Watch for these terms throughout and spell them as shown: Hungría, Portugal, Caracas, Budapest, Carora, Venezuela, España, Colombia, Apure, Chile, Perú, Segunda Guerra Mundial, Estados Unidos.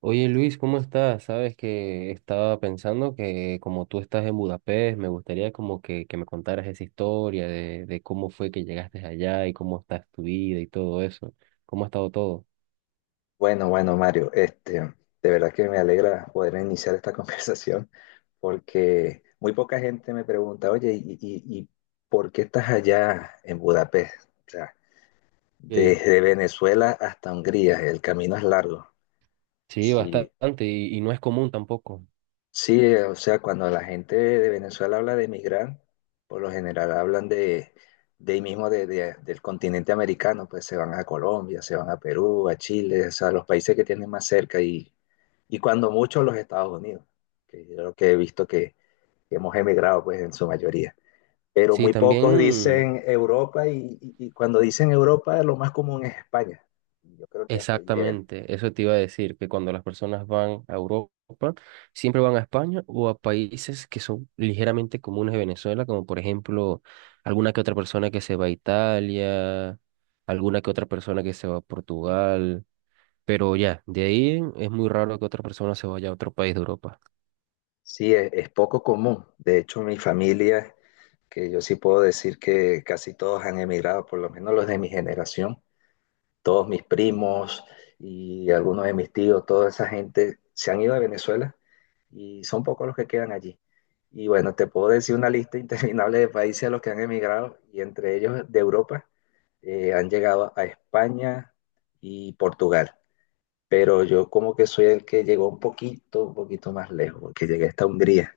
Oye Luis, ¿cómo estás? Sabes que estaba pensando que como tú estás en Budapest, me gustaría como que, me contaras esa historia de cómo fue que llegaste allá y cómo está tu vida y todo eso. ¿Cómo ha estado todo? Bueno, bueno, Mario, de verdad que me alegra poder iniciar esta conversación porque muy poca gente me pregunta, oye, ¿y por qué estás allá en Budapest? O sea, Ok. desde Venezuela hasta Hungría, el camino es largo. Sí, Sí, bastante y no es común tampoco. sí, o sea, cuando la gente de Venezuela habla de emigrar, por lo general hablan de ahí mismo del continente americano, pues se van a Colombia, se van a Perú, a Chile, o sea, los países que tienen más cerca y, cuando mucho los Estados Unidos, que yo lo que he visto que hemos emigrado, pues en su mayoría. Pero Sí, muy pocos también. dicen Europa y cuando dicen Europa lo más común es España. Y yo creo que hasta ahí llega. Exactamente, eso te iba a decir, que cuando las personas van a Europa, siempre van a España o a países que son ligeramente comunes de Venezuela, como por ejemplo alguna que otra persona que se va a Italia, alguna que otra persona que se va a Portugal, pero ya, de ahí es muy raro que otra persona se vaya a otro país de Europa. Sí, es poco común. De hecho, mi familia, que yo sí puedo decir que casi todos han emigrado, por lo menos los de mi generación, todos mis primos y algunos de mis tíos, toda esa gente se han ido de Venezuela y son pocos los que quedan allí. Y bueno, te puedo decir una lista interminable de países a los que han emigrado y entre ellos de Europa han llegado a España y Portugal. Pero yo como que soy el que llegó un poquito más lejos, porque llegué hasta Hungría.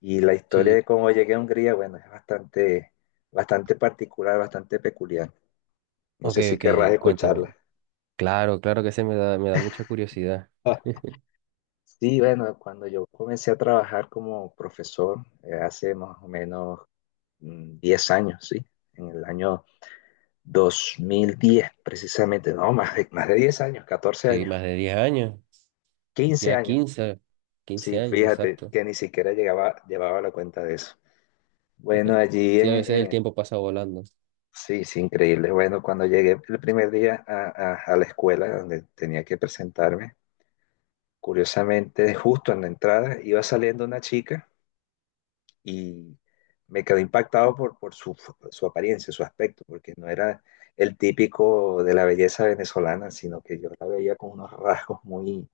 Y la historia Sí. de cómo llegué a Hungría, bueno, es bastante, bastante particular, bastante peculiar. No Ok, sé si ok, querrás cuéntame. escucharla. Claro, claro que se me da mucha curiosidad. Sí, bueno, cuando yo comencé a trabajar como profesor, hace más o menos 10 años, ¿sí? En el año 2010 precisamente, no, más de, 10 años, 14 Sí, años, más de 10 años, 15 ya años. 15, 15 Sí, años, fíjate exacto. que ni siquiera llevaba la cuenta de eso. Bueno, allí Sí, a veces el en- tiempo pasa volando. Sí, sí, increíble. Bueno, cuando llegué el primer día a la escuela donde tenía que presentarme, curiosamente, justo en la entrada iba saliendo una chica y me quedé impactado por su apariencia, su aspecto, porque no era el típico de la belleza venezolana, sino que yo la veía con unos rasgos muy,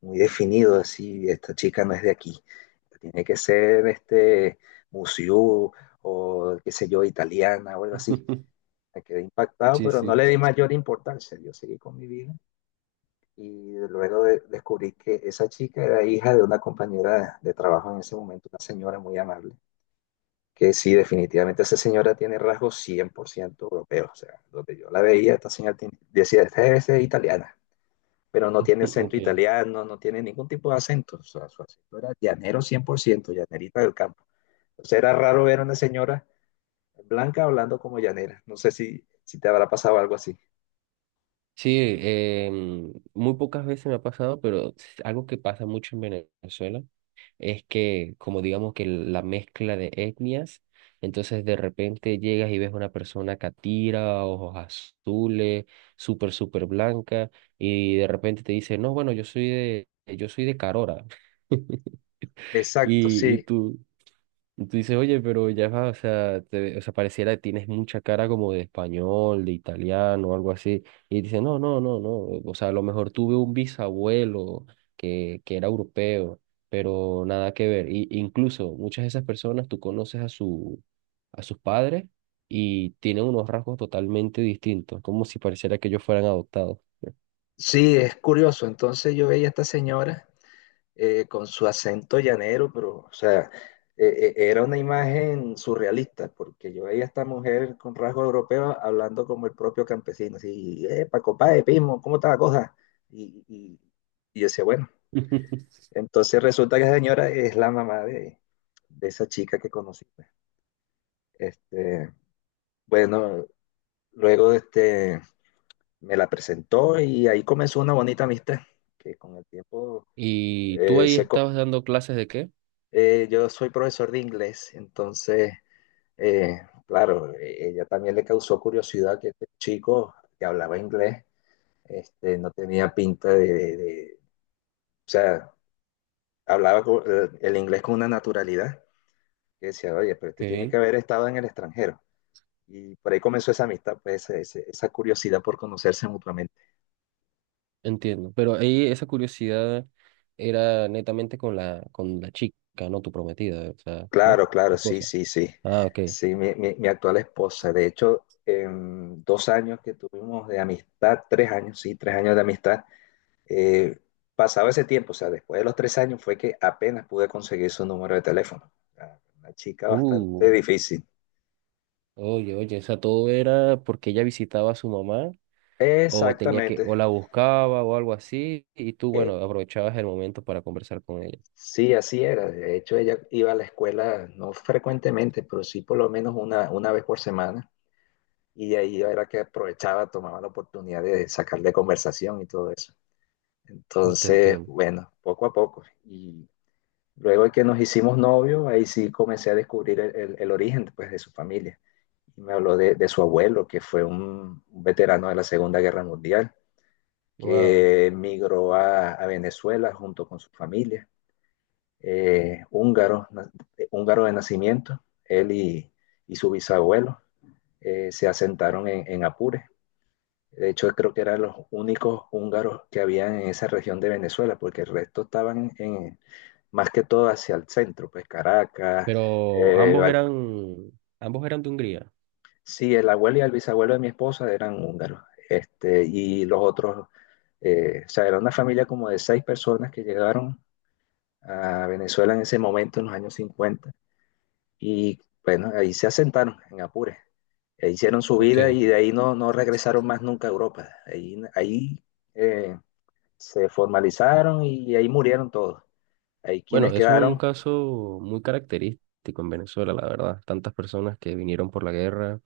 muy definidos, así, esta chica no es de aquí, tiene que ser este museo o qué sé yo, italiana o algo así. Me quedé impactado, Sí, pero no sí, le di mayor importancia. Yo seguí con mi vida y descubrí que esa chica era hija de una compañera de trabajo en ese momento, una señora muy amable, que sí, definitivamente esa señora tiene rasgos 100% europeos. O sea, donde yo la veía, esta señora decía, esta es italiana, pero no tiene acento ok. italiano, no tiene ningún tipo de acento. O sea, su acento era llanero 100% llanerita del campo. Entonces era raro ver a una señora blanca hablando como llanera. No sé si te habrá pasado algo así. Sí, muy pocas veces me ha pasado, pero algo que pasa mucho en Venezuela es que, como digamos que la mezcla de etnias, entonces de repente llegas y ves una persona catira, ojos azules, súper, súper blanca, y de repente te dice, no, bueno, yo soy de Carora. Exacto, Y, y sí. tú, y tú dices, oye, pero ya va, o sea, te- o sea, pareciera que tienes mucha cara como de español, de italiano, algo así. Y dice, no, no, no, no. O sea, a lo mejor tuve un bisabuelo que era europeo, pero nada que ver. Y, incluso muchas de esas personas tú conoces a su, a sus padres y tienen unos rasgos totalmente distintos, como si pareciera que ellos fueran adoptados. Sí, es curioso. Entonces yo veía a esta señora con su acento llanero, pero, o sea, era una imagen surrealista, porque yo veía a esta mujer con rasgos europeos hablando como el propio campesino, así, Paco Páez, Pismo, ¿cómo está la cosa? Y, y, y yo decía, bueno, entonces resulta que esa señora es la mamá de esa chica que conocí, pues. Este, bueno, luego me la presentó y ahí comenzó una bonita amistad, que con el tiempo ¿Y tú eh, ahí se co- estabas dando clases de qué? Yo soy profesor de inglés, entonces, eh, claro, ella también le causó curiosidad que este chico que hablaba inglés, no tenía pinta o sea, el inglés con una naturalidad, que decía, oye, pero este tiene que Ok, haber estado en el extranjero. Y por ahí comenzó esa amistad, pues, esa curiosidad por conocerse mutuamente. entiendo. Pero ahí esa curiosidad era netamente con la chica, no tu prometida, o sea, ¿no? Claro, claro, Tu sí, esposa. sí, sí. Ah, ok. Sí, mi actual esposa. De hecho, en 2 años que tuvimos de amistad, 3 años, sí, tres años de amistad, eh, pasaba ese tiempo, o sea, después de los 3 años fue que apenas pude conseguir su número de teléfono. Ah, una chica bastante Uh, difícil. oye, oye, o sea, todo era porque ella visitaba a su mamá o tenía que, o Exactamente. la buscaba o algo así, y tú, bueno, Eh, aprovechabas el momento para conversar con ella. sí, así era. De hecho, ella iba a la escuela no frecuentemente, pero sí por lo menos una vez por semana. Y de ahí era que aprovechaba, tomaba la oportunidad de sacarle conversación y todo eso. Mm, te Entonces, entiendo. bueno, poco a poco. Y luego de que nos hicimos novios, ahí sí comencé a descubrir el origen pues, de su familia. Y me habló de su abuelo, que fue un veterano de la Segunda Guerra Mundial, Wow. que migró a Venezuela junto con su familia, eh, húngaro, na- húngaro de nacimiento, él y su bisabuelo se asentaron en Apure. De hecho, creo que eran los únicos húngaros que habían en esa región de Venezuela, porque el resto estaban más que todo hacia el centro, pues Caracas. Pero eh, Val- ambos eran de Hungría. sí, el abuelo y el bisabuelo de mi esposa eran húngaros, y los otros, o sea, era una familia como de seis personas que llegaron a Venezuela en ese momento, en los años 50 y bueno, ahí se asentaron en Apure, e hicieron su vida Ok. y de ahí no, no regresaron más nunca a Europa, ahí eh, se formalizaron y ahí murieron todos, ahí Bueno, quienes eso es un quedaron. caso muy característico en Venezuela, la verdad. Tantas personas que vinieron por la guerra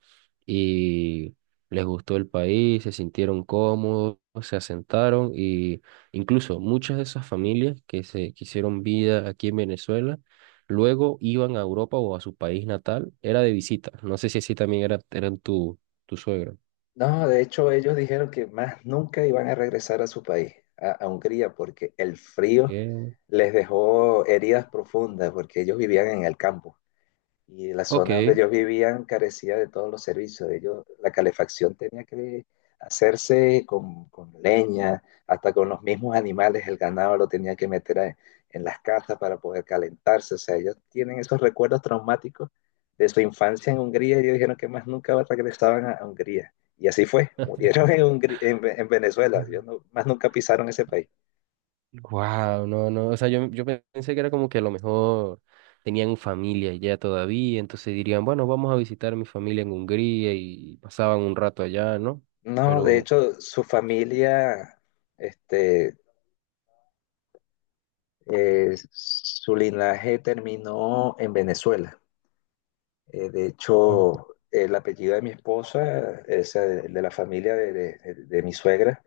y les gustó el país, se sintieron cómodos, se asentaron y incluso muchas de esas familias que se que hicieron vida aquí en Venezuela, luego iban a Europa o a su país natal, era de visita. No sé si así también era, eran tu, tu suegro. No, de hecho ellos dijeron que más nunca iban a regresar a su país, a Hungría, porque el frío Eh, les dejó heridas profundas, porque ellos vivían en el campo. Y la zona donde ok. ellos vivían carecía de todos los servicios. Ellos, la calefacción tenía que hacerse con leña, hasta con los mismos animales, el ganado lo tenía que meter en las casas para poder calentarse. O sea, ellos tienen esos recuerdos traumáticos de su infancia en Hungría y ellos dijeron que más nunca regresaban a Hungría. Y así fue, murieron en Venezuela, ellos no- más nunca pisaron ese país. Wow, no, no, o sea, yo pensé que era como que a lo mejor tenían familia ya todavía, entonces dirían, bueno, vamos a visitar a mi familia en Hungría y pasaban un rato allá, ¿no? No, de Pero hecho, su familia, este, su linaje terminó en Venezuela. De hecho, el apellido de mi esposa, es el de la familia de mi suegra,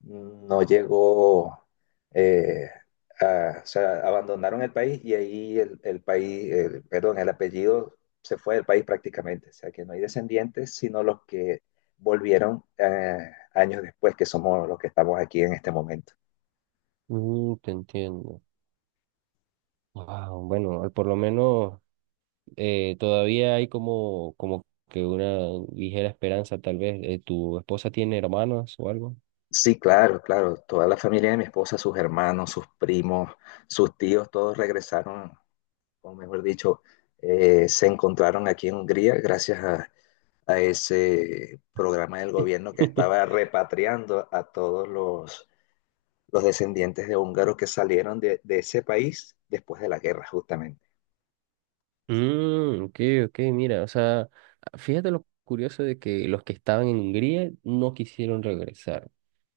no llegó, eh, o sea, abandonaron el país y ahí el país, el- perdón, el apellido se fue del país prácticamente. O sea, que no hay descendientes, sino los que volvieron años después, que somos los que estamos aquí en este momento. mm, te entiendo. Wow, bueno, al- por lo menos todavía hay como, como que una ligera esperanza, tal vez. ¿Tu esposa tiene hermanos o algo? Sí, claro, claro. Toda la familia de mi esposa, sus hermanos, sus primos, sus tíos, todos regresaron, o mejor dicho, se encontraron aquí en Hungría gracias a ese programa del gobierno que estaba repatriando a todos los descendientes de húngaros que salieron de ese país después de la guerra, justamente. Mm, ok, ok, mira, o sea, fíjate lo curioso de que los que estaban en Hungría no quisieron regresar,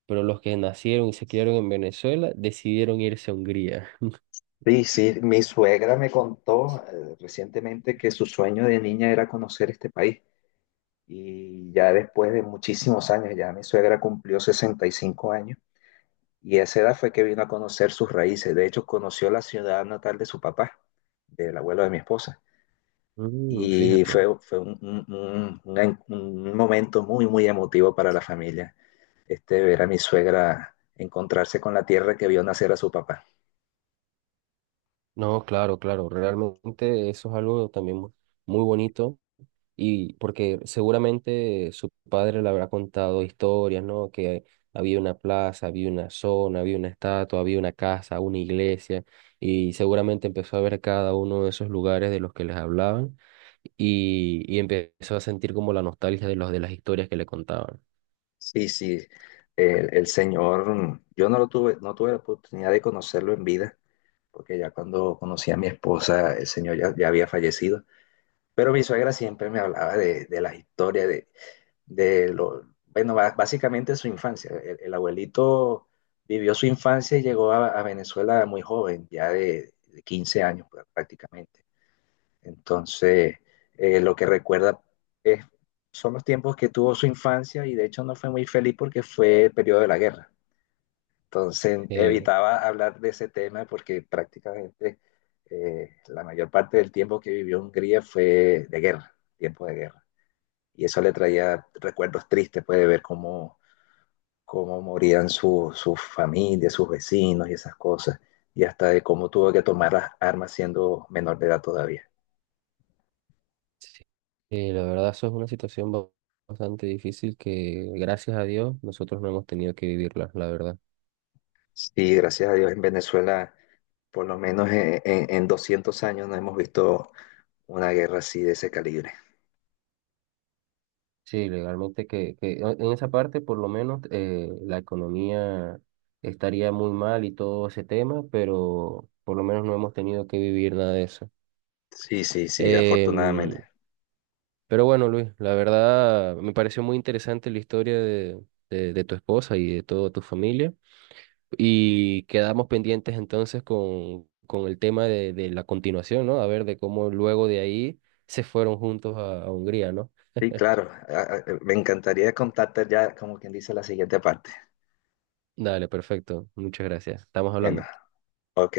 pero los que nacieron y se criaron en Venezuela decidieron irse a Hungría. Sí, sí, mi suegra me contó recientemente que su sueño de niña era conocer este país. Y ya después de muchísimos años, ya mi suegra cumplió 65 años y a esa edad fue que vino a conocer sus raíces. De hecho, conoció la ciudad natal de su papá, del abuelo de mi esposa. Mm, Y fue, fíjate. fue un momento muy, muy emotivo para la familia, ver a mi suegra encontrarse con la tierra que vio nacer a su papá. No, claro, claro, realmente eso es algo también mu- muy bonito. Y porque seguramente su padre le habrá contado historias, ¿no? Que había una plaza, había una zona, había una estatua, había una casa, una iglesia, y seguramente empezó a ver cada uno de esos lugares de los que les hablaban y empezó a sentir como la nostalgia de los de las historias que le contaban. Sí, sí, el señor, yo no tuve la oportunidad de conocerlo en vida porque ya cuando conocí a mi esposa, el señor ya había fallecido. Pero mi suegra siempre me hablaba de las historias, de bueno, básicamente su infancia. El abuelito vivió su infancia y llegó a Venezuela muy joven, ya de 15 años pues, prácticamente. Entonces, lo que recuerda es, son los tiempos que tuvo su infancia y de hecho no fue muy feliz porque fue el periodo de la guerra. Entonces Eh, evitaba hablar de ese tema porque prácticamente la mayor parte del tiempo que vivió Hungría fue de guerra, tiempo de guerra. Y eso le traía recuerdos tristes, puede ver cómo morían sus familias, sus vecinos y esas cosas, y hasta de cómo tuvo que tomar las armas siendo menor de edad todavía. sí, la verdad eso es una situación ba- bastante difícil que gracias a Dios nosotros no hemos tenido que vivirla, la verdad. Sí, gracias a Dios en Venezuela, por lo menos en 200 años no hemos visto una guerra así de ese calibre. Sí, legalmente que en esa parte por lo menos la economía estaría muy mal y todo ese tema, pero por lo menos no hemos tenido que vivir nada de eso. Sí, sí, sí, Em, afortunadamente. pero bueno, Luis, la verdad me pareció muy interesante la historia de tu esposa y de toda tu familia y quedamos pendientes entonces con el tema de la continuación, ¿no? A ver de cómo luego de ahí se fueron juntos a Hungría, ¿no? Sí, claro. Ah, ah, me encantaría contarte ya, como quien dice, la siguiente parte. Dale, perfecto. Muchas gracias. Estamos Bueno, hablando. ok.